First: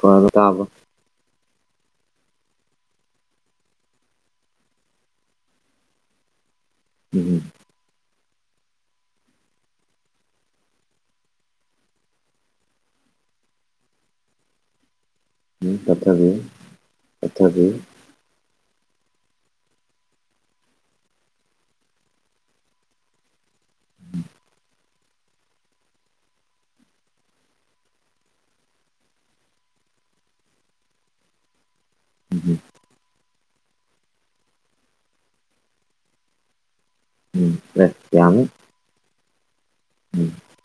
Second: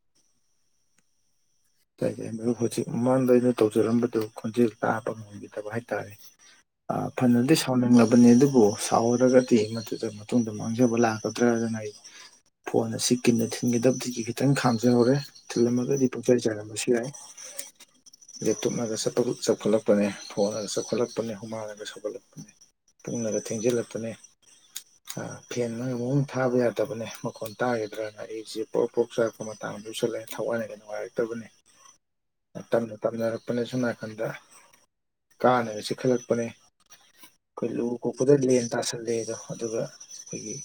ꯐꯅ ꯇꯥꯕ꯭ꯔꫭ ꯇꯥꯏ ꯇꯥꯏ ꯃꯔꯨꯞ ꯍꯧꯖꯤꯛ ꯃꯃꯥꯡꯗ ꯑꯩꯅ ꯇꯧꯖꯔꯝꯕꯗꯨ ꯈꯣꯟꯖꯦꯜ ꯇꯥꯕ ꯉꯝꯈꯤꯗꯕ ꯍꯥꯏꯇꯥꯔꯦ ꯑ ꯐꯖꯅꯗꯤ ꯁꯥꯎꯅꯤꯡꯂꯕ ꯕꯅꯤ ꯑꯗꯨꯕꯨ ꯁꯥꯎꯔꯔꯒꯗꯤ ꯃꯗꯨꯗ ꯃꯇꯨꯡꯗ ꯃꯥꯡꯖꯕ ꯂꯥꯛꯀꯗ꯭ꯔꯥꯏꯗꯅ ꯑꯩ ꯐꯣꯟ ꯑꯁꯤ ꯀꯤꯟꯅ ꯊꯤꯟꯒꯗꯕꯗꯒꯤ ꯈꯤꯇꯪ ꯈꯥꯝꯖꯧꯔꯦ ꯊꯤꯜꯂꯝꯃꯒꯗꯤ ꯄꯨꯡꯆꯥꯏ ꯆꯥꯏꯔꯝꯕꯁꯨ ꯌꯥꯏ ꯇꯨꯞꯅꯒ ꯆꯠꯄ ꯆꯥꯎꯈꯠꯂꯛꯄꯅꯦ ꯐꯣꯟꯉꯒ ꯆꯥꯎꯈꯠꯂꯛꯄꯅꯦ ꯍꯨꯃꯥꯡꯂꯒ ꯁꯧꯒꯠꯂꯛꯄꯅꯦ ꯄꯨꯡꯅꯒ ꯊꯦꯡꯖꯤꯜꯂꯛꯄꯅꯦ ꯑ ꯐꯦꯟ ꯅ ꯑꯃꯛ ꯊꯥꯕ ꯌꯥꯗꯕꯅꯦ ꯃꯈꯣꯟ ꯇꯥꯒꯗ꯭ꯔꯅ ꯑꯩꯁꯦ ꯄ꯭ꯔꫭꯛ ꯄ꯭ꯔꫭꯛ ꯆꯥꯛꯄ ꯃꯇꯥꯡꯗꯨ ꯑꫭꯏꯁ ꯂꯥꯛꯑꯦ ꯊꯋꯥꯏꯅꯒ ꯅꯨꯉꯥꯏꯔꯛꯇꯕꯅꯦ ꯇꯝꯅ ꯇꯝꯅꯔꯛꯄꯅꯦ ꯁꫭꯝ ꯅꯥꯀꯟꯗ ꯀꯥꯡꯅꯒ ꯆꯤꯈꯠꯂꯛꯄꯅꯦ ꯑꯩꯈꯣꯏ ꯂꯨ ꯀꯣꯛꯄꯗ ꯂꯦꯟ ꯇꯥꯁꯜꯂꯦꯗꯣ ꯑꯗꯨꯒ ꯑꯩꯈꯣꯏꯒꯤ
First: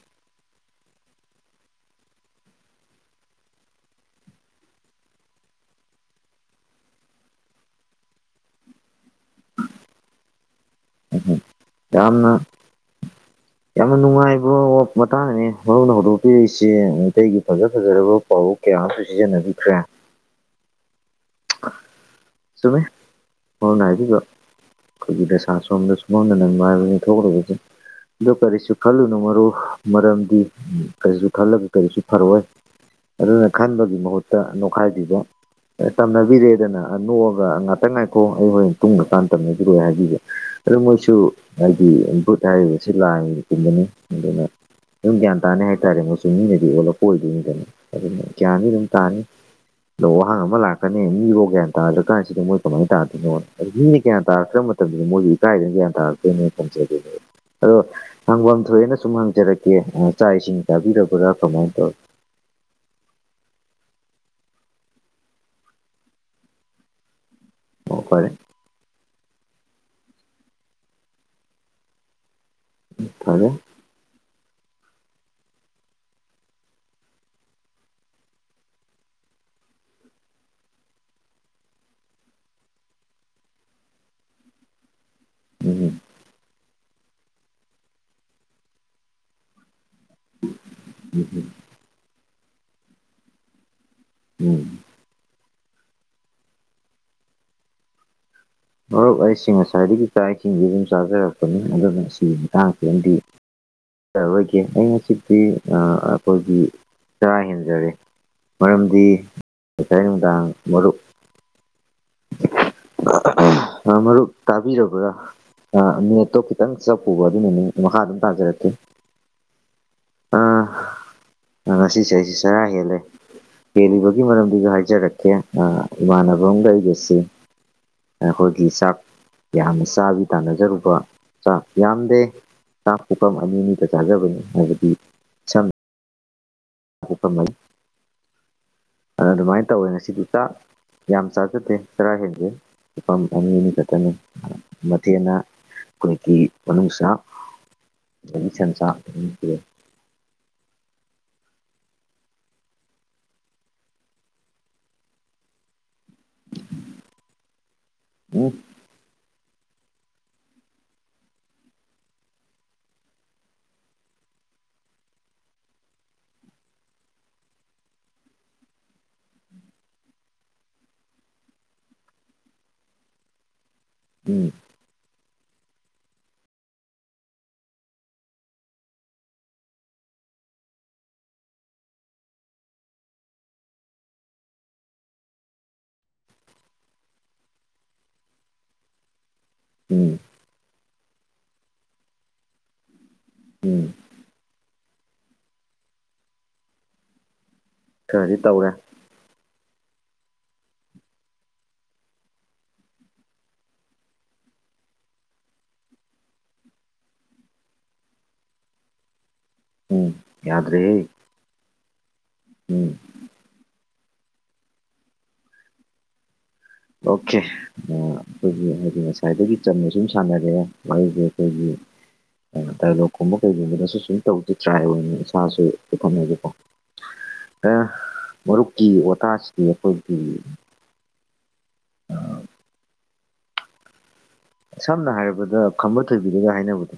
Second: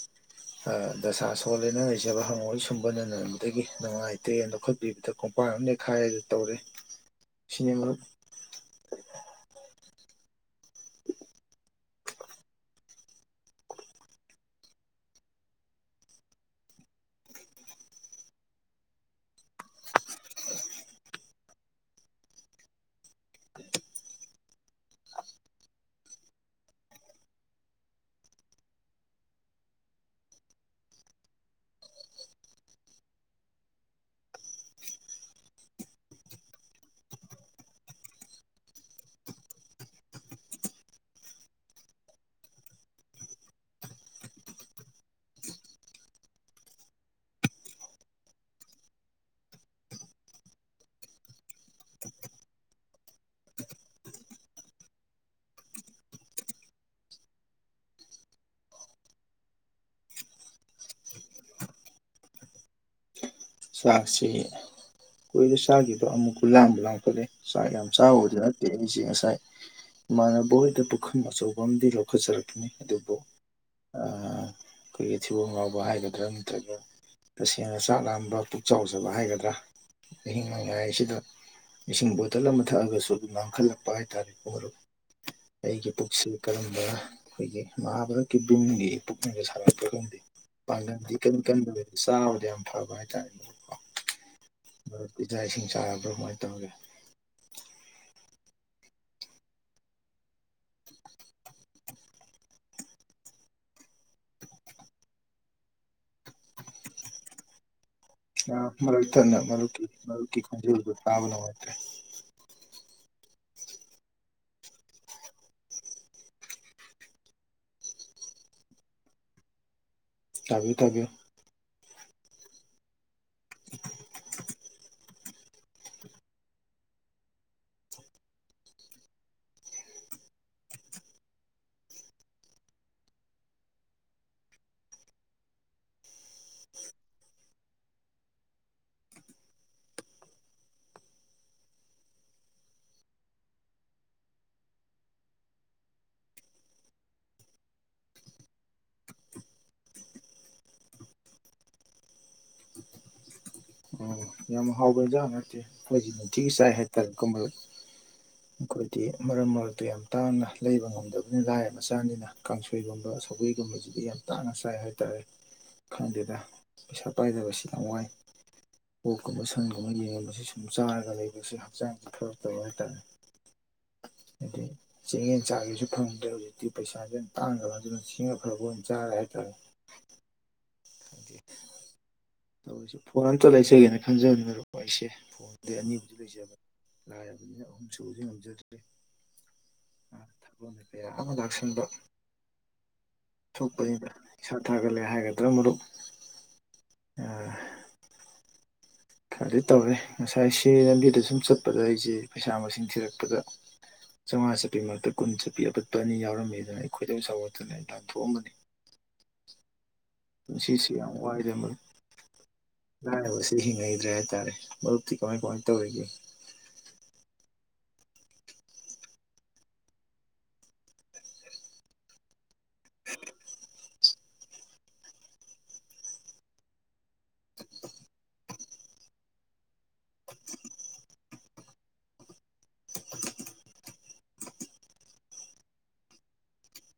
ꯗꯁꯥ ꯁꯣꯜꯂꯅ ꯂꯩꯖꯕ ꯍꯪꯉꯣꯏ ꯁꯨꯝꯕꯅꯕꯗꯒꯤ ꯅꯨꯡꯉꯥꯏꯇꯦꯅ ꯂꯧꯈꯠꯄꯤꯕꯗ ꯈꫭꯡꯄꯥꯛꯅ ꯑꯃꯨꯛ ꯅꯦ ꯈꯥꯏꯑꯗꯨ ꯇꯧꯔꯦ ꯁꯤꯅꯤ ꯃꯔꯨꯞ ꯌꯥꯝꯅ [inaudible] ꯌꯥꯝꯅ ꯅꯨꯡꯉꯥꯏꯕ ꯃꯇꯥꯡꯅꯤ ꯃꯔꯨꯞꯅ ꯍꯧꯗꯣꯛꯄꯤꯔꯛꯏꯁꯤ ꯃꯩꯇꯩꯒꯤ ꯐꯖ ꯐꯖꯔꯕ ꯄꯥꯎ ꯀꯌꯥ ꯀꯌꯥ ꯑꯃꯁꯨ ꯁꯤꯖꯤꯟꯅꯕꯤꯈ꯭ꯔꯦ ꯆꯨꯝꯃꯦ ꯃꯔꯨꯞꯅ ꯍꯥꯏꯕꯤꯕ ꯑꯩꯈꯣꯏꯒꯤ ꯗꯁꯥ ꯁꯣꯝꯗ ꯁꯨꯝꯕꯟꯅ ꯅꯟꯕ ꯍꯥꯏꯏꯕꯗꯨꯅꯤ ꯊꯣꯛꯈꯂꯤꯕꯁꯦ ꯑꯗꯨ ꯀꯔꯤꯁꯨ ꯈꯜꯂꯨꯅꯨ ꯃꯔꯨꯞ ꯃꯔꯝꯗꯤ ꯀꯔꯤꯁꯨ ꯈꯜꯂꯒ ꯀꯔꯤꯁꯨ ꯐꯔꯣꯏ ꯑꯗꯨꯅ ꯈꯟꯕꯒꯤ ꯃꯍꯨꯠꯇ ꯅꯣꯛꯈꯥꯏꯕꯤꯕ ꯇꯝꯅꯕꯤꯔꯦꯗꯅ ꯅꯣꯛꯑꯒ ꯉꯥꯛꯇꯪ ꯉꯥꯏꯈꯣ ꯑꯩ ꯍꯣꯔꯦꯟ ꯇꯨꯡꯉꯀꯥꯟꯗ ꯇꯝꯅꯕꯤꯔꯛꯑꯣ ꯍꯦꯛꯍꯥꯏꯕꯤ ꯑꯗꯨ ꯃꯣꯏ ꯁꯨ ꯍꯥꯏꯗꯤ ꯚꯨꯠ ꯍꯥꯏꯔꯤꯕꯁꯤ ꯂꯥꯏ ꯒꯨꯝꯕꯅꯤ ꯑꯗꯨꯅ ꯑꯗꯨꯝ ꯒ꯭ꯌꯥꯟ ꯇꯥꯅꯤ ꯍꯥꯏꯇꯥꯔꯦ ꯃꯣꯏꯁꯨ ꯃꯤꯅꯗꯤ ꯑꯣꯜꯂꯛꯄ ꯑꯣꯏꯗꯣꯏꯅꯤꯗꯅ ꯑꯗꯨꯅ ꯒ꯭ꯌꯥꯟꯗꯤ ꯑꯗꯨꯝ ꯇꯥꯅꯤ ꯗꫭ ꯋꯥꯍꯪ ꯑꯃ ꯂꯥꯛ ꯀꯅꯤ ꯃꯤꯐꯥꯎ ꯒ꯭ꯌꯥꯟ ꯇꯥꯗ꯭ꯔ ꯀꯥꯟꯁꯤꯗ ꯃꯣꯏ ꯀꯃꯥꯏꯅ ꯇꯥꯗꯣꯏꯅꯣꯅ ꯃꯤꯅ ꯒ꯭ꯌꯥꯟ ꯇꯥꯔꯛꯇ꯭ꯔꯕ ꯃꯇꯝꯗ ꯃꯣꯏꯁꯨ ꯏꯀꯥꯏꯗꯨꯏꯖꯦ ꯑꯗꯣ ꯍꯪꯐꯝ ꯊꯣꯛꯣꯏꯑꯦꯅ ꯁꯨꯝ ꯍꯪꯖꯔꯛꯀꯦ ꯆꯥꯛ ꯏꯁꯤꯡ ꯍꯕꯤꯔꯕ꯭ꯔꯥ ꯀꯃꯥꯏꯅ ꯇꯧꯏ [unintelligible] ꯆꯥꯛꯁꯤ ꯀꯨꯏꯔꯦ ꯆꯥꯈꯤꯕ ꯑꯃꯨꯛꯄꯨ ꯂꯥꯝꯕꯨ ꯂꯥꯝꯈꯠꯂꯛꯑꯦ ꯁꯥꯛ ꯌꯥꯝ ꯑꯣ ꯐꯔꯦ ꯆꯥꯕꯕꯨꯗꯤ ꯅꯠꯇꯦ ꯑꯩꯁꯦ ꯉꯁꯥꯏ ꯏꯃꯥꯟꯕꯍꯣꯏꯗ ꯄꯨꯈꯝ ꯑꯆꯧꯕꯝꯗꯤ ꯂꯧꯈꯠꯔꯛ ꯅꯤ ꯑꯗꯨꯕꯨ ꯐꯔꯦ ꯑ ꯑꯩꯈꯣꯏꯒꯤ ꯊꯤꯕꯣꯡ ꯉꯥꯎꯕ ꯍꯥꯏꯒꯗ꯭ꯔ ꯅꯠꯇ꯭ꯔꯒ ꯇꯁꯦꯡꯅ ꯆꯥꯛ ꯂꯥꯝꯕ ꯄꯨꯛ ꯆꯥꯎꯖꯕ ꯍꯥꯏꯒꯗ꯭ꯔ ꯑꯍꯤꯡꯅꫭꯡꯌꯥꯏꯁꯤꯗ ꯏꯁꯤꯡ ꯕꯣꯇꯜ ꯑꯃ ꯊꯛꯑꯒꯁꯨ ꯂꯥꯝꯈꯠꯂꯛꯄ ꯍꯥꯏꯇꯥꯔꯦ ꯍꯧꯒꯠ ꯎꯝ ꯑꯩꯒꯤ ꯄꯨꯛꯁꯤ ꯀꯔꯝꯕ ꯑꯩꯈꯣꯏꯒꯤ ꯃꯍꯥꯚꯥꯔꯠꯀꯤ ꯚꯤꯝꯒꯤ ꯄꯨꯛꯅꯒ ꯁꯥꯥꯔꯛꯄ꯭ꯔꯈꯪꯗꯦ ꯄꯥꯡꯒꯟꯗꯤ ꯎꯝ ꯀ ꯀꯟꯗ ꯆꯥꯕꯗꯤ ꯌꯥꯝ ꯐꯕ ꯍꯥꯏꯇꯥꯔꯦꯅꯦꯣ ꯑ ꯎꯝ ꯏꯖꯆꯥ ꯏꯁꯤꯡ ꯆꯔꯕ꯭ꯔꯥ ꯀꯃꯥꯏꯅ ꯇꯧꯒꯦ ꯃꯔꯨꯞ ꯑꯩꯁꯤꯡ ꯉꯁꯥꯏꯗꯒꯤ ꯀꯥ ꯏꯁꯤꯡ ꯑꯗꯨꯝ ꯆꯥꯖꯔꯛꯄꯅꯤ ꯑꯗꯨꯅ ꯑꯁꯤꯒꯤ ꯃꯇꯥꯡ ꯄꯗꯤ ꯌꯥꯔꯣꯏꯒꯦ ꯑꯩ ꯉꯁꯤꯗꯤ ꯑꯩꯈꯣꯏꯒꯤ ꯆꯔꯥ ꯍꯦꯟꯖꯔꯦ ꯃꯔ ꯃꯔꯝꯗꯤ ꯏꯅ ꯃꯔꯨ ꯉꯁꯥꯏ ꯃꯔꯨꯛ ꯅꯨꯡꯗꯥꯡ ꯈꯖ ꯃꯔꯨꯞ ꯇꯥꯕꯅ ꯑꯣꯏꯠꯇꯦ [unintelligible] ꯃꯔꯔ ꯇꯥꯕꯤꯔ ꯀ ꯑ ꯃꯤ ꯑꯠꯇꯣ ꯈꯤꯇꯪ ꯆꯞ ꯄꯨꯕ ꯑꯗꯨꯅꯅꯤ ꯃꯈꯥ ꯑꯗꯨꯝ ꯇꯥꯖꯔꯛꯀꯦ ꯊꯕꯤ ꯊꯕꯤꯌꯦ ꯑꯁꯤꯁꯦ ꯑꯩꯁꯦ ꯆꯔꯥ ꯍꯦꯜꯂꯦ ꯍꯦꯜꯂꯤꯕꯒꯤ ꯃꯔꯝꯗꯨꯒ ꯍꯥꯏꯖꯔꯛꯀꯦ ꯏꯃꯥꯟꯅꯕ ꯑꯝꯒ ꯑꯩꯒꯁꯤ ꯑꯩꯈꯣꯏꯒꯤ ꯆꯥꯛ ꯌꯥꯝꯅ ꯆꯥꯕꯤ ꯇꯥꯟꯅꯖꯔꯨꯕ ꯆꯥꯛ ꯌꯥꯝꯗꯦ ꯆꯥꯛ ꯄꯨꯐꯝꯝ ꯑꯅꯤ ꯑꯅꯤꯗ ꯆꯥꯖꯕꯅꯤ ꯍꯥꯏꯕꯗꯤꯝ ꯑ ꯆꯅꯤ ꯑꯗꯨ ꯑꯗꯨꯃꯥꯏꯅ ꯇꯧꯋꯦ ꯉꯁꯤꯗꯤ ꯆꯥꯛ ꯌꯥꯝ ꯆꯥꯖꯠꯇꯦ ꯆꯔꯥ ꯍꯦꯟꯖꯩ ꯂꯨꯄꯥ ꯑꯃ ꯆꯅꯤ ꯑꯅꯤ ꯆꯠꯇꯅꯤ ꯃꯊꯦꯅ ꯑꯩꯣꯏꯁꯁꯟ ꯎꯝ ꯌꯥꯝ ꯍꯥꯎꯕ ꯍꯖꯥꯡ ꯅꯠꯇꯦ ꯑꯩꯈꯣꯏꯒꯤ ꯅꯤꯡꯅꯨꯡꯊꯤꯒꯤ ꯆꯥꯏ ꯍꯥꯏꯇꯥꯔꯦꯒꯨꯝꯕ ꯎꯝ ꯑꯩꯈꯣꯏꯗꯤ ꯃꯔꯛ ꯃꯔꯛꯇ ꯌꯥꯝ ꯇꯥꯡꯅ ꯂꯩꯕ ꯉꯝꯗꯕꯅꯤꯅ ꯂꯥꯏꯔ ꯃꯆꯥꯅꯤꯅ ꯀꯥꯡꯁꯣꯏꯒꯨꯝꯕ ꯁꯒꯣꯏꯒꯨꯝꯕꯁꯤꯗꯤ ꯌꯥꯝ ꯇꯥꯡꯅ ꯆꯥꯏ ꯍꯥꯏꯇꯥꯔꯦ ꯈꯪꯗꯦꯗ ꯄꯩꯁꯥ ꯄꯥꯏꯗꯕꯁꯤ ꯌꯥꯝ ꯋꯥꯏ ꯀꯣꯛꯀꯨꯝꯕ ꯁꯪꯒꯨꯝꯕ ꯌꯦꯡꯉꯕꯁꯤ ꯁꯨꯝ ꯆꯥꯔꯒ ꯂꯩꯕꯕꯁꯤ ꯍꯛꯆꯥꯡꯁ ꯐꯔ ꯇꯕ ꯍꯥꯏꯇꯥꯔꯦ ꯎꯝ ꯗꯤ ꯏ ꯆꯆꯥꯒꯤꯁꯨ ꯐꯪꯗ꯭ꯔꯦ ꯍꯧꯖꯤꯛꯇꯤ ꯄꯩꯁꯥꯥꯁꯦ ꯌꯥꯝ ꯇꯥꯡꯈ꯭ꯔ ꯑꯗꯨꯅ ꯁꯤꯡꯉ ꯐꯕ ꯑꯣꯏꯅ ꯆꯥꯔꯦ ꯍꯥꯏꯇꯥꯔꯦ [unintelligible] [inaudible] ꯇꯧꯁꯦ ꯐꯣꯟ ꯑꯝꯇ ꯂꯩꯖꯒꯦꯅ ꯈꯟꯖꯕꯅꯤꯔꯛꯄ ꯑꯩꯁꯦ ꯐꯣꯟꯗꯩ ꯑꯅꯤꯕꯨꯗꯤ ꯂꯩꯖꯕꯅꯦ ꯂꯥꯏꯔꯕꯅꯤꯅ ꯑꯍꯨꯝ ꯁꯨꯕꯗꯤ ꯉꯝꯖꯗ꯭ꯔꯦ ꯎꯝ ꯊꯕꯛꯅ ꯀꯌꯥ ꯑꯃ ꯂꯥꯛꯁꯤꯟꯕ ꯎꯝ ꯁꯣꯛꯄꯅꯤꯅ ꯏꯁꯥ ꯊꯥꯒꯠꯂꯦ ꯍꯥꯏꯒꯗ꯭ꯔꯥ ꯃꯔꯨꯞ ꯈꯔꯗꯤ ꯇꯧꯔꯦ ꯑꯗꯨ ꯇꯧꯔꯦ ꯉꯁꯥꯏ ꯁꯤ ꯂꯝꯕꯤꯗ ꯁꯨꯝ ꯆꯠꯄꯗ ꯑꯩꯁꯦ ꯄꯩꯁꯥ ꯃꯁꯤꯡ ꯊꯤꯔꯛꯄꯗ ꯆꯥꯝꯉꯥ ꯆꯄꯤ ꯃꯔꯨꯛꯇ ꯀꯨꯟ ꯆꯠꯄꯤ ꯑꯄꯠꯄ ꯑꯅꯤ ꯌꯥꯎꯔꯝꯃꯤ ꯑꯗꯨꯅ ꯑꯩꯈꯣꯏꯗꯧ ꯆꯥꯎꯒꯠꯇꯅ ꯑꯦꯟꯗꯥꯥꯟ ꯊꯣꯛꯣꯛꯑꯝꯕꯅꯤ [unintelligible] [inaudible] ꯎꯝ ꯁꯤꯁꯤ ꯌꯥꯗ꯭ꯔꯦꯍꯦ ꯋꯥꯏꯗꯝꯕ ꯎꯝ ꯂ ꯁꯤꯁꯤ ꯉ ꯦ ꯍꯥꯏꯇꯥꯔꯦ ꯃꯔꯤ ꯀꯃꯥꯏ ꯀꯃꯥꯏꯅ ꯇꯧꯔꯤꯒꯦ ꯑꯣꯀꯦ ꯑꯩꯈꯣꯏꯒꯤ ꯍꯥꯏꯗꯤ ꯉꯁꯥꯏꯗꯒꯤ ꯆꯅ ꯁꯨꯝ ꯁꯥꯟꯅꯔꯑꯦ ꯃꯔꯁ ꯑꯩꯈꯣꯏꯒꯤ ꯇꯂꯣꯛꯀꯨꯝꯕ ꯀꯩꯒꯨꯝꯕꯗꯁꯨ ꯁꯨꯝ ꯇꯧꯗꯤ ꯇ꯭ꯔꯥꯏ ꯑꯣꯏꯅꯤ ꯏꯁꯥꯁꯨ ꯄ ꯈꯟꯅꯒꯦꯀꯣ ꯃꯔꯨꯞꯀꯤ ꯋꯥꯇꯥꯁꯤꯗꯤ ꯑꯩꯈꯣꯏꯒꯤ ꯁꯝꯅ ꯍꯥꯏꯔꯕꯗ ꯈꯝꯕ ꯊꯣꯏꯕꯤꯔꯒ ꯍꯥꯏꯅꯕꯗꯣ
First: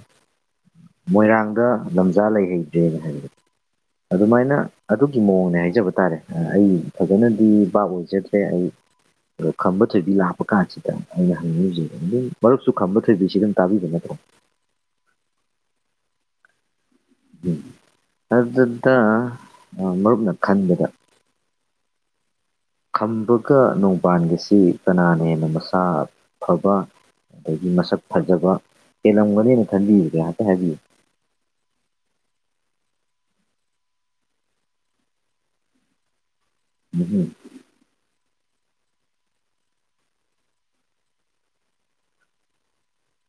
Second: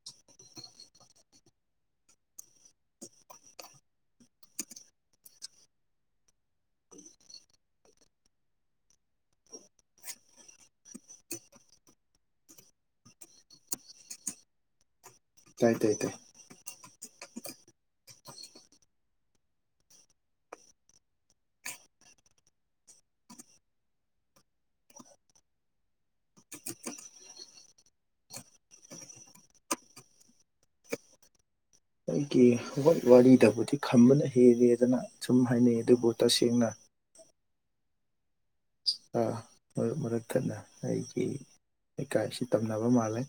ꯃꯣꯏꯔꯥꯡꯗ ꯂꯝꯖꯥ ꯂꯩ ꯍꯩꯗ꯭ꯔꯦꯅ ꯍꯥꯏꯕ ꯑꯗꯨꯃꯥꯏꯅ ꯑꯗꯨꯒꯤ ꯃꯑꯣꯡꯅꯦ ꯍꯥꯏꯖꯕ ꯇꯥꯔꯦ ꯑꯩ ꯐꯖꯅꯗꯤ ꯕꯥꯕ ꯑꯣꯏꯖꯗ꯭ꯔꯦ ꯑꯩ ꯑꯣ ꯈꯝꯕ ꯊꯣꯏꯕꯤ ꯂꯥꯛꯄ ꯀꯥꯟꯁꯤꯗ ꯑꯩꯅ ꯍꯪꯅꯤꯡꯤꯁꯦ ꯑꯗꯨꯝ ꯃꯔꯨꯞꯁꯨ ꯈꯝꯕ ꯊꯣꯏꯕꯤꯁꯤꯗꯪ ꯇꯥꯕꯤꯕ ꯅꯠꯇ꯭ꯔꯣ ꯏꯇꯥꯏ ꯇꯥꯏ ꯇꯥꯏ ꯎꯝ ꯑꯗꯨꯗ ꯃꯔꯨꯞꯅ ꯈꯟꯕꯗ ꯈꯝꯕꯒ ꯅꯣꯡꯕꯥꯟꯒꯁꯤ ꯀꯅꯥꯅ ꯍꯦꯟꯅ ꯃꯁꯥ ꯐꯕ ꯑꯗꯒꯤ ꯃꯁꯛ ꯐꯖꯕ ꯍꯦꯜꯂꯝꯒꯅꯦꯅ ꯈꯟꯕꯤꯕꯒꯩꯥꯏꯍꯥꯛꯇ ꯍꯥꯏꯕꯤꯌꯨ [unintelligible] [inaudible] ꯋꯥꯔꯤꯗꯕꯨꯗꯤ ꯈꯝꯕꯅ ꯍꯦꯜꯔꯦꯗꯅ ꯁꯨꯝ ꯍꯥꯏꯅꯩ ꯑꯗꯨꯕꯨ ꯇꯁꯦꯡ ꯎꯝꯝ ꯃꯔꯛ ꯃꯔꯛ ꯊꯠꯅ ꯑꯩꯒꯤ ꯂꯩꯀꯥꯏꯁꯤ ꯇꯝꯅꯕ ꯃꯥꯜꯂꯦ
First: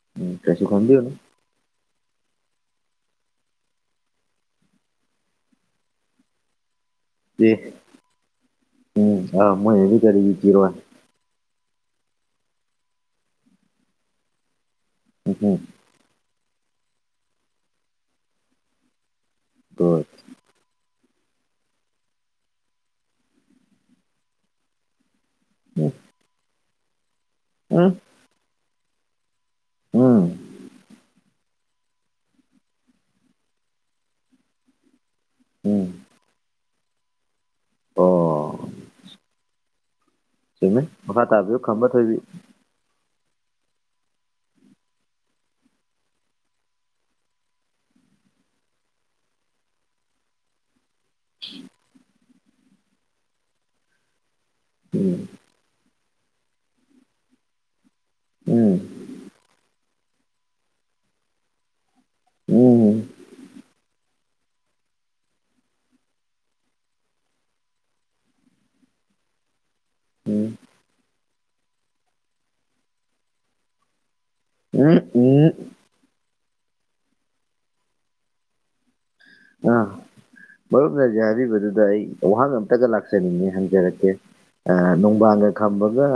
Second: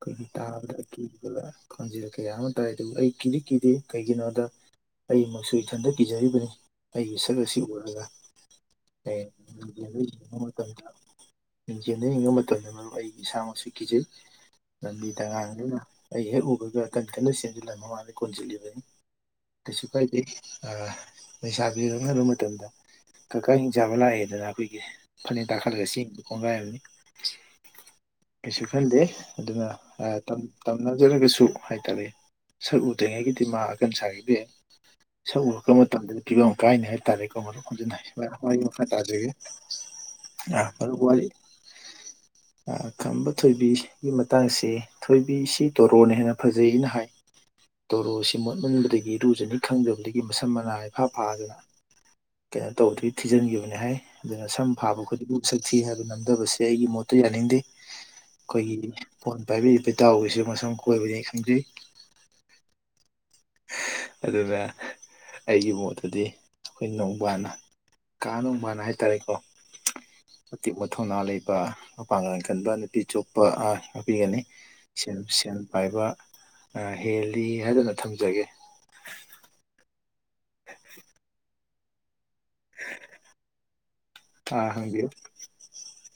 ꯀ ꯎꯝ ꯀꯩꯁꯨ ꯈꯟꯕꯤꯔꯨꯅꯨ ꯇꯕꯂ ꯐꯪꯖꯤꯕ ꯀꯌꯥ ꯑꯃ ꯇꯥꯏ ꯑꯗꯨꯕꯨ ꯑꯩ ꯀꯤꯗꯤ ꯀꯤꯗꯦ ꯀꯩꯒꯤꯅꯣꯗ ꯑꯩꯃꯛꯁꯨ ꯏꯊꯟꯇ ꯀꯤꯖꯔꯤꯕꯅꯤ ꯑꯩꯒꯤ ꯁꯛ ꯑꯦ ꯑꯁꯤ ꯎꯔꯒ ꯑꯩ ꯋꯥ ꯌꯦꯡꯖꯟꯅ ꯌꯦꯕ ꯃꯇꯝꯗ ꯃꯔꯨꯞ ꯑꯩ ꯏꯁꯥꯃꯛꯁꯨ ꯀꯤꯖꯩ ꯂꯝꯕꯤꯗꯉꯥꯡ ꯎꯝꯍꯨꯝ ꯑꯩ ꯍꯦꯛ ꯎꯕꯒ ꯀꯟ ꯀꯟꯅ ꯁꯦꯝꯖꯤꯜꯂ ꯃꯃꯥꯡꯗ ꯀꯣꯟꯁꯤꯜꯂꯤꯕꯅꯤ ꯀꯁꯨ ꯒꯨꯗ ꯀꯥꯏꯗ ꯑ ꯄꯩꯁꯥ ꯄꯤꯔꯝ ꯍꯥꯏꯟꯕ ꯃꯇꯝꯗ ꯀꯀꯥ ꯍꯤꯡꯆꯥꯥꯕ ꯂꯥꯛꯑꯦꯗꯅ ꯑꯩꯈꯣꯏꯒꯤꯁꯦ ꯐꯅꯤ ꯎꯝ ꯗꯔꯒꯁꯤ ꯀꯒꯥꯏꯅꯤ ꯎꯝ ꯀꯁꯨ ꯈꯟꯗꯦ ꯑꯗꯨꯅ ꯎꯝ ꯇꯝꯅꯖꯔꯒꯁꯨ ꯍꯥꯏꯇꯥꯔꯦ ꯁꯛ ꯎꯗ꯭ꯔꯤꯉꯩꯒꯤꯗꯤꯃꯥ ꯑꯀꯟ ꯁꯥꯗꯦ ꯁꯛꯔꯛꯄ ꯎꯝ ꯃꯇꯝꯗꯗꯤ ꯐꯤꯕꯝ ꯀꯥꯏꯅꯤ ꯍꯥꯏꯇꯥꯔꯦꯀꯣ ꯃꯔꯖꯤ ꯃꯈꯥ ꯇꯥꯖꯒꯦ ꯁꯤꯃꯦ ꯃꯔꯨꯞ ꯋꯥ ꯍꯥ ꯋꯥꯔꯤ ꯇꯥꯕꯤꯌꯨ ꯈꯪꯝꯕ ꯊꯣꯏꯕꯤ ꯈꯝꯕ ꯊꯣꯏꯕꯤꯒꯤ ꯃꯇꯥꯡꯁꯦ ꯊꯣꯏꯕꯤꯁꯤ ꯇꯣꯔꯣꯅ ꯍꯦꯟꯅ ꯐꯖꯩꯅ ꯍꯥꯏ ꯇꯣꯔꯣ ꯑꯁꯤ ꯃꯣꯠꯃꯟꯕꯗꯒꯤ ꯏꯔꯨꯖꯅꯤ ꯈꯪꯗꯕꯗꯒꯤ ꯃꯁꯝ ꯃꯅꯥꯏ ꯃꯈꯥ ꯐꯥꯗꯅ ꯀꯩꯅꯣ ꯇꯧꯕꯗꯨꯒꯤ ꯊꯤꯖꯤꯟꯈꯤꯕꯅꯤ ꯍꯥꯏ ꯑꯗꯨꯅ ꯁꯝ ꯐꯥꯕ ꯎꯝ ꯈꯨꯗꯤꯡꯃꯛ ꯃꯁꯛ ꯍꯥꯏꯕ ꯅꯝꯗꯕꯁꯦ ꯑꯩꯒꯤ ꯃꯣꯠꯇ ꯌꯥꯅꯤꯡꯗꯦ ꯎꯝ ꯑꯩꯈꯣꯏꯒꯤ ꯐꯣꯟ ꯄꯥꯏꯕꯤꯏ ꯏꯇꯥꯎꯒꯤꯁ ꯃꯁꯝ ꯀꯣꯏꯕꯅꯤ ꯈꯪꯖꯩ ꯎꯝ ꯑꯗꯨꯅ ꯑꯩꯒꯤ ꯃꯣꯠꯇꯗꯤ ꯑꯩꯈꯣꯏ ꯅꯣꯡꯕꯥꯅ ꯀꯥ ꯅꯣꯡꯕꯥꯟ ꯍꯥꯏꯇꯥꯔꯦꯀꯣ ꯎꯝ ꯑꯇꯦꯛꯄ ꯊꯧꯅꯥ ꯂꯩꯕ ꯃꯄꯥꯡꯒꯜ ꯀꯟꯕ ꯅꯨꯄꯤ ꯆꯨꯞꯄ ꯌꯥꯄꯤꯒꯅꯤ ꯎꯝ ꯁꯦꯜ ꯎꯝ ꯄꯥꯏꯕ ꯍꯦꯜꯂꯤ ꯍꯥꯏꯗꯅ ꯊꯝꯖꯒꯦ ꯑꯥ ꯃꯔ ꯅꯖꯕꯤꯕꯗꯨꯗ ꯑꯩ ꯋꯥꯍꯪ ꯑꯝꯇꯒ ꯂꯥꯛꯆꯅꯤꯡꯉꯤ ꯍꯪꯖꯔꯛꯀꯦ ꯑꯥ ꯍꯪꯕꯤꯌꯨ ꯅꯅꯨꯡꯕꯥꯡꯒ ꯈꯝꯕꯒ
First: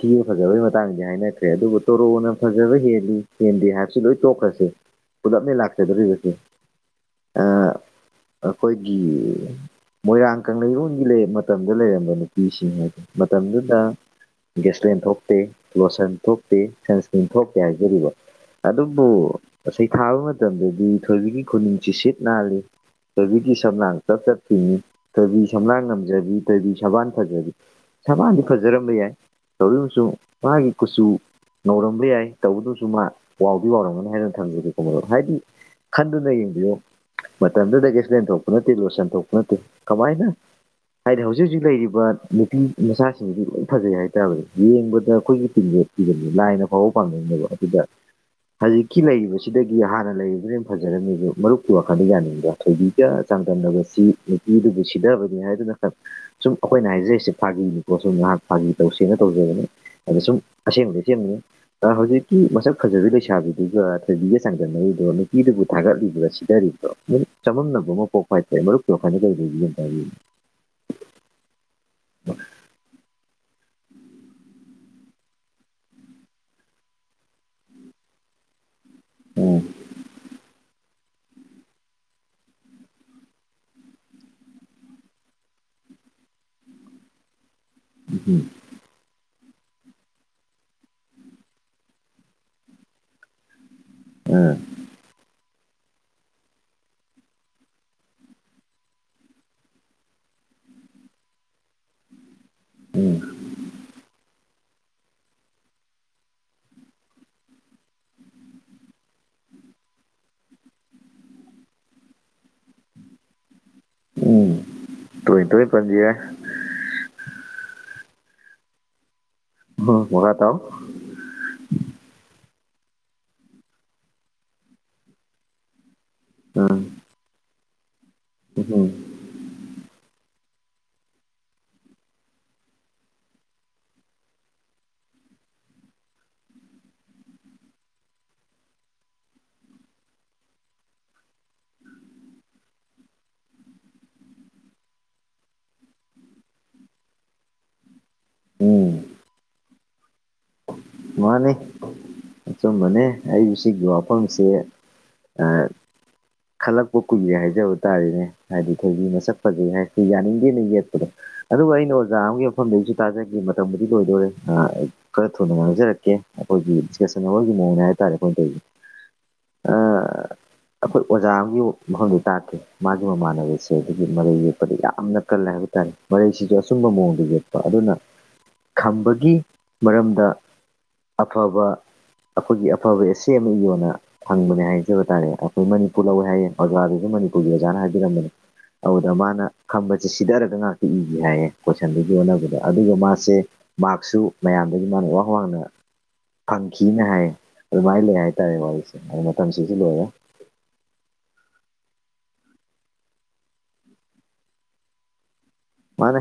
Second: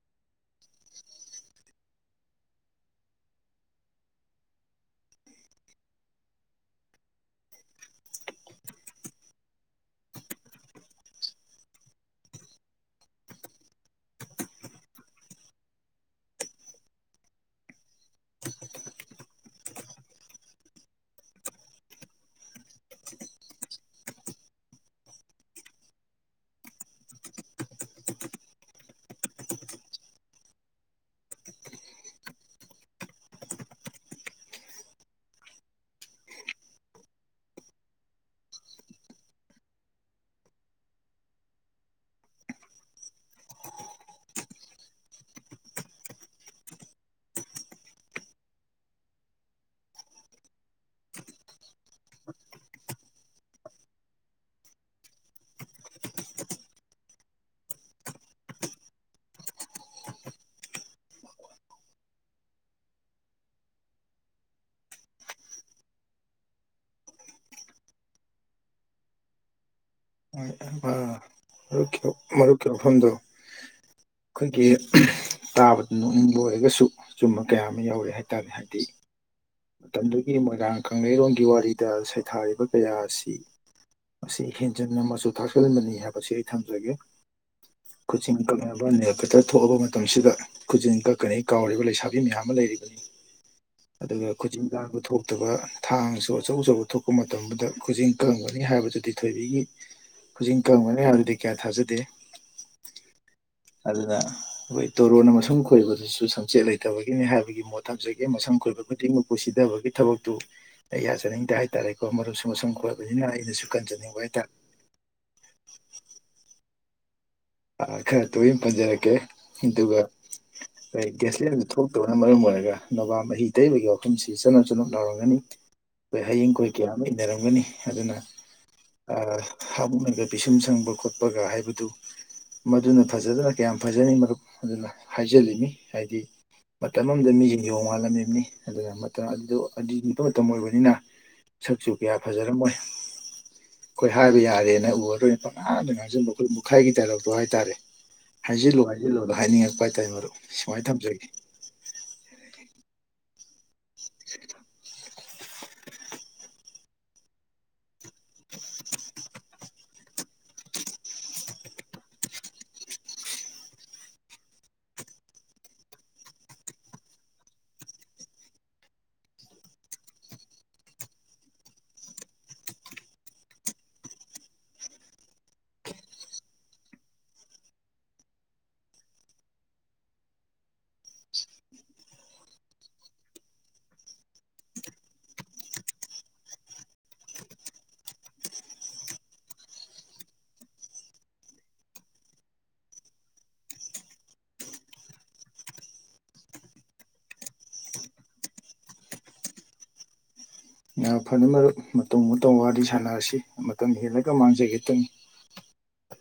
ꯊꯤꯕ ꯐꯖꯕꯒꯤ ꯃꯇꯥꯡꯗꯤ ꯍꯥꯏꯅꯈ꯭ꯔꯦ ꯑꯗꯨꯕꯨ ꯇꯣꯔꯣꯅ ꯐꯖꯕ ꯍꯦꯜꯂꯤ ꯍꯦꯟꯗꯦ ꯍꯥꯏꯕꯁꯨ ꯂꯣꯏ ꯇꯣꯛꯈ꯭ꯔꯁꯦ ꯄꯨꯂꯞꯅꯦ ꯂꯥꯛꯆꯗꯣꯧꯔꯤꯕꯁꯦ ꯑꯩꯈꯣꯏꯒꯤ ꯃꯣꯏꯔꯥꯡ ꯀꯪꯂꯩꯔꯂꯣꯟꯒꯤꯒꯤ ꯃꯇꯝꯗ ꯂꯩꯔꯝꯕ ꯅꯨꯄꯤꯁꯤꯡ ꯍꯥꯏꯁꯦ ꯃꯇꯝꯗꯨꯗ ꯒꯦꯁꯇꯦꯟ ꯊꯣꯛꯇꯦ ꯂꯣꯁꯟ ꯊꯣꯛꯇꯦ ꯁꯟꯁꯀ꯭ꯟ ꯊꯣꯛꯇꯦ ꯍꯥꯏꯖꯔꯤꯕ ꯑꯗꯨꯕꯨ ꯉꯩ ꯊꯥꯕ ꯃꯇꯝꯗꯗꯤ ꯊꯣꯏꯕꯤꯒꯤ ꯈꯨꯅꯨꯡꯁꯤ ꯁꯤꯠ ꯅꯥꯍꯜꯂꯤ ꯇꯣꯏꯕꯤꯒꯤ ꯁꯝꯂꯥꯡ ꯇꯞ ꯆꯠꯈꯤꯅꯤ ꯊꯣꯏꯕꯤ ꯁꯝꯂꯥꯡ ꯉꯝꯖꯕꯤ ꯇꯣꯏꯕꯤ ꯁꯕꯥꯟ ꯐꯖꯕꯤ ꯁꯕꯥꯗꯤ ꯐꯖꯔꯝꯕ ꯌꯥꯏ ꯇꯧꯔꯤꯕꯁꯨ ꯃꯥꯒꯤ ꯀꯨꯆꯨ ꯉꯧꯔꯝꯕ ꯌꯥꯏ ꯇꯧꯕꯗꯨꯁꯨ ꯃꯥ ꯋꯥꯎꯗꯤ ꯋꯥꯎꯔꯝꯒꯅꯤ ꯍꯥꯏꯗꯅ ꯊꯝꯖꯒꯦ ꯀꯣꯃ ꯍꯥꯏꯗꯤ ꯈꯟꯅ ꯌꯦꯕꯤꯌꯣ ꯃꯇꯝꯗꯨꯗꯒꯤ ꯑꯦꯁꯂꯦꯟ ꯊꯣꯛꯄ ꯅꯠꯇꯦ ꯂꯣꯁꯟ ꯊꯣꯛꯄ ꯅꯠꯇꯦ ꯀꯃꯥꯏꯅ ꯍꯥꯏꯗꯤ ꯍꯧꯖꯤꯛ ꯍꯧꯖꯤꯛ ꯂꯩꯔꯤꯕ ꯅꯨꯄꯤ ꯃꯆꯥꯁꯤꯡꯁꯤꯗꯤ ꯂꯣꯏ ꯐꯖꯩ ꯍꯥꯏꯇꯥꯔꯅꯦ ꯌꯦꯡꯕꯗ ꯑꯩꯈꯣꯏꯒꯤ ꯇ ꯈꯤꯕꯅꯤ ꯂꯥꯏꯅ ꯐꯥꯎꯕ ꯐꯥꯅꯩꯅꯦꯕ ꯑꯗꯨꯗ ꯍꯧꯖꯤꯛꯀꯤ ꯂꯩꯔꯤꯕꯁꯤꯗꯒꯤ ꯍꯥꯟꯅ ꯂꯩꯔꯤꯕꯅ ꯌꯥꯝ ꯐꯖꯔꯝꯃꯤꯕ ꯃꯔꯨꯞ ꯋꯥꯈꯜꯗ ꯌꯥꯅꯤꯡꯕ꯭ꯔꯥ ꯊꯣꯏꯕꯤꯒ ꯆꯥꯡꯗꯝꯅꯕꯁꯤ ꯅꯨꯄꯤꯗꯨꯕꯨ ꯁꯤꯊꯕꯅꯤ ꯍꯥꯏꯗꯨꯅ ꯁꯨꯝ ꯑꯩꯈꯣꯏꯅ ꯍꯥꯏꯖꯔꯤꯁꯦ ꯐꯥꯒꯤꯅꯤꯀꯣ ꯁꯨꯝ ꯉꯍꯥꯛ ꯐꯥꯒꯤ ꯇꯧꯁꯦꯅ ꯇꯧꯖꯕꯅꯤ ꯑꯗ ꯁꯨꯝ ꯑꯁꯦꯡꯕꯗꯒꯤ ꯁꯦꯝꯕꯅꯤ ꯍꯧꯖꯤꯛꯤ ꯃꯁꯛ ꯐꯖꯕꯤ ꯂꯩꯁꯥꯕꯤꯗꯨꯒ ꯊꯣꯏꯕꯤꯒ ꯆꯥꯡꯗꯝꯅꯔꯤꯗꯣ ꯅꯨꯄꯤꯗꯨꯕꯨ ꯊꯥꯒꯠꯂꯤꯕ꯭ꯔꯥ ꯁꯤ ꯀꯔꯤꯣ ꯆꯃꯝꯅꯕ ꯑꯃ ꯄꯣꯛꯄ ꯍꯥꯏꯁꯦ ꯃꯔꯨꯞꯀꯤꯣꯥꯏꯅ ꯀꯔꯤ ꯂꯩꯒꯦꯇ ꯍꯥꯏꯕꯤꯅꯣ ꯃꯔꯨꯞ ꯃꯔꯨꯞꯀꯤ ꯃꯐꯝꯗꯣ ꯑꯩꯈꯣꯏꯒꯤ ꯇꯥꯕꯗ ꯅꯣꯛꯅꯤꯡꯕ ꯑꯣꯏꯔꯒꯁꯨ ꯆꯨꯝꯕ ꯀꯌꯥ ꯑꯃ ꯌꯥꯎꯔꯦ ꯍꯥꯏ ꯇꯥꯔꯦ ꯍꯥꯏꯗꯤ ꯎꯝ ꯃꯇꯝꯗꯨꯒꯤ ꯃꯣꯏꯔꯥꯡ ꯀꯪꯂꯩꯔꯣꯒꯤ ꯋꯥꯔꯤꯗ ꯁꯩꯊꯥꯔꯤꯕ ꯀꯌꯥ ꯑꯁꯤ ꯃꯁꯤ ꯍꯦꯟꯖꯤꯟꯅ ꯃꯆꯨ ꯊꯥꯛꯆꯜꯍꯟꯕꯅꯤ ꯍꯥꯏꯕꯁꯤ ꯑꯩ ꯊꯝꯖꯒꯦ ꯀꯁꯤ ꯎꯝ ꯏꯟꯀ ꯃꯕ ꯅ ꯀꯇꯔ ꯊꯣꯛꯑꯕ ꯃꯇꯝꯁꯤꯗ ꯈꯨꯖꯤꯟ ꯀꯛꯀꯅꯤꯩ ꯀꯥꯎꯔꯤꯕ ꯂꯩꯁꯥꯕꯤ ꯃꯌꯥꯝ ꯑꯃ ꯂꯩꯔꯤꯕꯅꯤ ꯎꯝ ꯈꯨꯆꯤꯟ ꯂꯥꯡꯕ ꯊꯣꯛꯇꯕ ꯊꯥꯡꯁꯨ ꯑꯆꯧ ꯑꯆꯧꯕ ꯊꯣꯛꯄ ꯃꯇꯝꯗꯨꯗ ꯈꯨꯖꯤꯡ ꯀꯪꯒꯅꯤ ꯍꯥꯏꯕꯗꯨꯗꯤ ꯊꯣꯏꯕꯤꯒꯤ ꯍꯧꯖꯤꯛ ꯀꯪꯒꯅꯤ ꯍꯥꯏꯕꯗꯨꯗꯤ ꯀꯌꯥ ꯊꯥꯖꯗꯦ ꯎꯝ ꯑꯗꯨꯅ ꯑꯩꯈꯣꯏ ꯇꯣꯔꯣꯟꯅ ꯃꯁꯝ ꯈꯣꯏꯕꯗꯁꯨ ꯁꯝꯆꯦꯠ ꯂꯩꯇꯕꯒꯤꯅꯤ ꯍꯥꯏꯕꯒꯤ ꯃꯣꯠ ꯊꯝꯖꯒꯦ ꯃꯁꯝ ꯈꯣꯏꯕ ꯈꯨꯗꯤꯡꯃꯛ ꯀꯁꯤꯊꯕꯒꯤ ꯊꯕꯛꯇꯨ ꯑꯩ ꯌꯥꯖꯅꯤꯡꯗꯦ ꯍꯥꯏꯇꯥꯔꯦꯀꯣ ꯃꯔꯨꯞꯁꯨ ꯃꯁꯝ ꯈꯣꯏꯕꯅꯤꯅ ꯑꯩꯅꯁꯨ ꯀꯟꯖꯅꯤꯡꯕ ꯎꯝ ꯍꯥꯏꯇꯥꯔꯦ ꯇꯨꯡꯣꯏ ꯇꯨꯏ ꯀꯖꯦ ꯈꯔ ꯇꯣꯏꯅ ꯄꯟꯖꯔꯛꯀꯦ ꯑꯗꯨꯒ ꯃꯈꯥ ꯇꯥꯎ ꯑꯩ ꯒ꯭ꯌꯥꯁꯂꯦꯟꯗꯨ ꯊꯣꯛꯇꯕꯅ ꯃꯔꯝ ꯑꯣꯏꯔꯒ ꯅꯕꯥ ꯃꯍꯤ ꯇꯩꯕꯒꯤ ꯋꯥꯐꯝꯁꯤ ꯆꯠꯅ ꯆꯅ ꯅꯥꯔꯝꯒꯅꯤ ꯑꯩꯈꯣꯏ ꯍꯌꯦꯡ ꯀꯣꯏ ꯎꯝ ꯀꯌꯥ ꯑꯃ ꯏꯟꯅꯔꯝꯒꯅꯤ ꯑꯗꯨꯅ ꯎꯝ ꯍꯥꯒ ꯄꯤꯁꯨꯝ ꯁꯪꯕ ꯈꯣꯠꯄꯒ ꯍꯥꯏꯕꯗꯨ ꯃꯗꯨꯅ ꯐꯖꯗꯅ ꯀꯌꯥꯝ ꯐꯖꯅꯤ ꯃꯔꯨꯞ ꯑꯗꯨꯅ ꯍꯥꯏꯖꯜꯂꯤꯃꯤ ꯍꯥꯏꯗꯤ ꯃꯇꯝ ꯑꯃꯗ ꯃꯤꯁꯤ ꯌꯦꯌꯣꯡꯉꯥꯜꯂꯝꯃꯤꯕꯅꯤ ꯑꯗꯨꯅ ꯃꯇꯝ ꯑꯗꯨꯗꯣ ꯑꯗꯨ ꯠꯄ ꯃꯇꯝ ꯑꯣꯏꯕꯅꯤꯅ ꯁꯛꯁꯨ ꯀꯌꯥ ꯐꯖꯔꯝꯃꯣꯏ ꯑꯩꯈꯣꯏ ꯍꯥꯏꯕ ꯌꯥꯔꯦꯅ ꯎꯔꯔꯣꯏ ꯄꯉꯥꯗ ꯉꯥꯡꯁꯤꯟꯕ ꯑꯩꯈꯣꯏ ꯃꯈꯥꯏꯒꯤ ꯇꯔ ꯣ ꯍꯥꯏꯇꯥꯔꯦ ꯍꯥꯏꯖꯤꯜꯂꯨ ꯎꯝ ꯍꯥꯏꯖꯤꯜꯂꯨ ꯑꯗꯣ ꯍꯥꯏꯅꯤꯡꯉꯛꯄ ꯍꯥꯏꯇꯥꯔꯦ ꯃꯔꯨꯞ ꯁꯨꯃꯥꯏꯅ ꯊꯝꯖꯒꯦ ꯆꯨꯝꯕꯅꯦ ꯑꯩꯕꯨ ꯁꯤꯒꯤ ꯋꯥꯐꯝꯁꯦ ꯑꯥ [unintelligible] ꯈꯜꯂꯛꯄ ꯀꯨꯏꯔꯦ ꯍꯥꯏꯖꯕ ꯇꯥꯔꯦꯅꯦ ꯍꯥꯏꯗꯤ ꯊꯣꯏꯕꯤꯅ ꯆꯠꯄꯒꯤꯩ ꯍꯥꯏꯁꯦ ꯌꯥꯅꯤꯡꯗꯦꯅ ꯌꯦꯛꯄꯗꯣ ꯑꯗꯨꯒ ꯑꯩꯅ ꯑꯣꯖꯥ ꯑꯃꯒꯤ ꯃꯐꯝꯗꯒꯤꯁꯨ ꯇꯥꯖꯈꯤ ꯃꯇꯝꯕꯨꯗꯤ ꯂꯣꯏꯗꯣꯔꯔꯦ ꯑ ꯈꯔ ꯊꯨꯅ ꯉꯥꯡꯖꯔꯛꯀꯦ ꯑꯩꯈꯣꯏꯒꯤ ꯗꯤꯁꯀꯁꯟ ꯑꯔꯒꯤ ꯃꯑꯣꯡꯅꯦ ꯍꯥꯏ ꯇꯥꯔꯦ ꯑꯩꯈꯣꯏꯅ ꯇꯧꯦ ꯑꯥ ꯑꯩꯈꯣꯏ ꯑꯣꯖꯥ ꯑꯃꯒꯤ ꯃꯐꯝꯗꯤ ꯇꯥꯛꯀꯦ ꯃꯥꯒꯤ ꯃꯃꯥꯟꯅꯕꯤꯁꯦ ꯑꯗꯨꯒꯤ ꯃꯔꯩ ꯌꯦꯛꯄꯗ ꯌꯥꯝꯅ ꯀꯜꯂꯦ ꯍꯥꯏꯕ ꯍꯥꯏꯇꯥꯔꯦ ꯃꯔꯩꯁꯤꯁꯨ ꯑꯆꯨꯝꯕ ꯃꯑꯣꯡꯗ ꯌꯦꯛꯄ ꯑꯗꯨꯅ ꯈꯝꯕꯒꯤ ꯃꯔꯝꯗ ꯑꯐꯕ ꯑꯩꯈꯣꯏꯒꯤ ꯑꯐꯕ ꯑꯦ ꯁꯤ ꯑꯃ ꯌꯣꯟꯅ ꯐꯪꯕꯅꯦ ꯍꯥꯏꯖꯕ ꯇꯥꯔꯦ ꯑꯩꯈꯣꯏ ꯃꯅꯤꯄꯨꯔ ꯂꯧꯋꯦ ꯍꯥꯏꯌꯦ ꯑꯣꯕꯖꯥꯔꯗꯁꯨ ꯃꯅꯤ ꯀꯨꯒꯤꯔꯖꯥꯅ ꯍꯥꯏꯕꯤꯔꯝꯝꯕꯅꯤ ꯑꯗꯨꯗ ꯃꯥꯅ ꯈꯝꯕꯁꯦ ꯁꯤꯗꯔꯒ ꯉꯥꯛꯇ ꯏꯒꯦ ꯍꯥꯏꯌꯦ ꯀꯣꯏꯁꯟꯗꯨꯒꯤ ꯑꯣꯟꯅꯕꯗ ꯑꯗꯨꯒ ꯃꯥꯁꯦ ꯃꯥꯁꯨ ꯃꯌꯥꯝꯗꯒꯤ ꯃꯥꯅ ꯋꯥ ꯋꯥꯡꯅ ꯐꯪꯈꯤꯅ ꯍꯥꯏꯌꯦ ꯑꯗꯨꯃꯥꯏꯅ ꯂꯩ ꯍꯥꯏꯇꯥꯔꯦ ꯋꯥꯔꯤꯁꯦ ꯑ ꯃꯇꯝꯁꯤꯁꯨ ꯂꯣꯏꯔꯦ ꯉ ꯐꯅ ꯃꯔ ꯃꯇꯧ ꯃꯇꯧ ꯋꯥꯔꯤꯗꯤ ꯁꯥꯟꯅꯁꯤ ꯃꯇꯝ ꯍꯦꯜꯂꯒ ꯃꯥꯡꯖꯈꯤꯦ ꯇꯅꯤ ꯃꯥꯅꯦ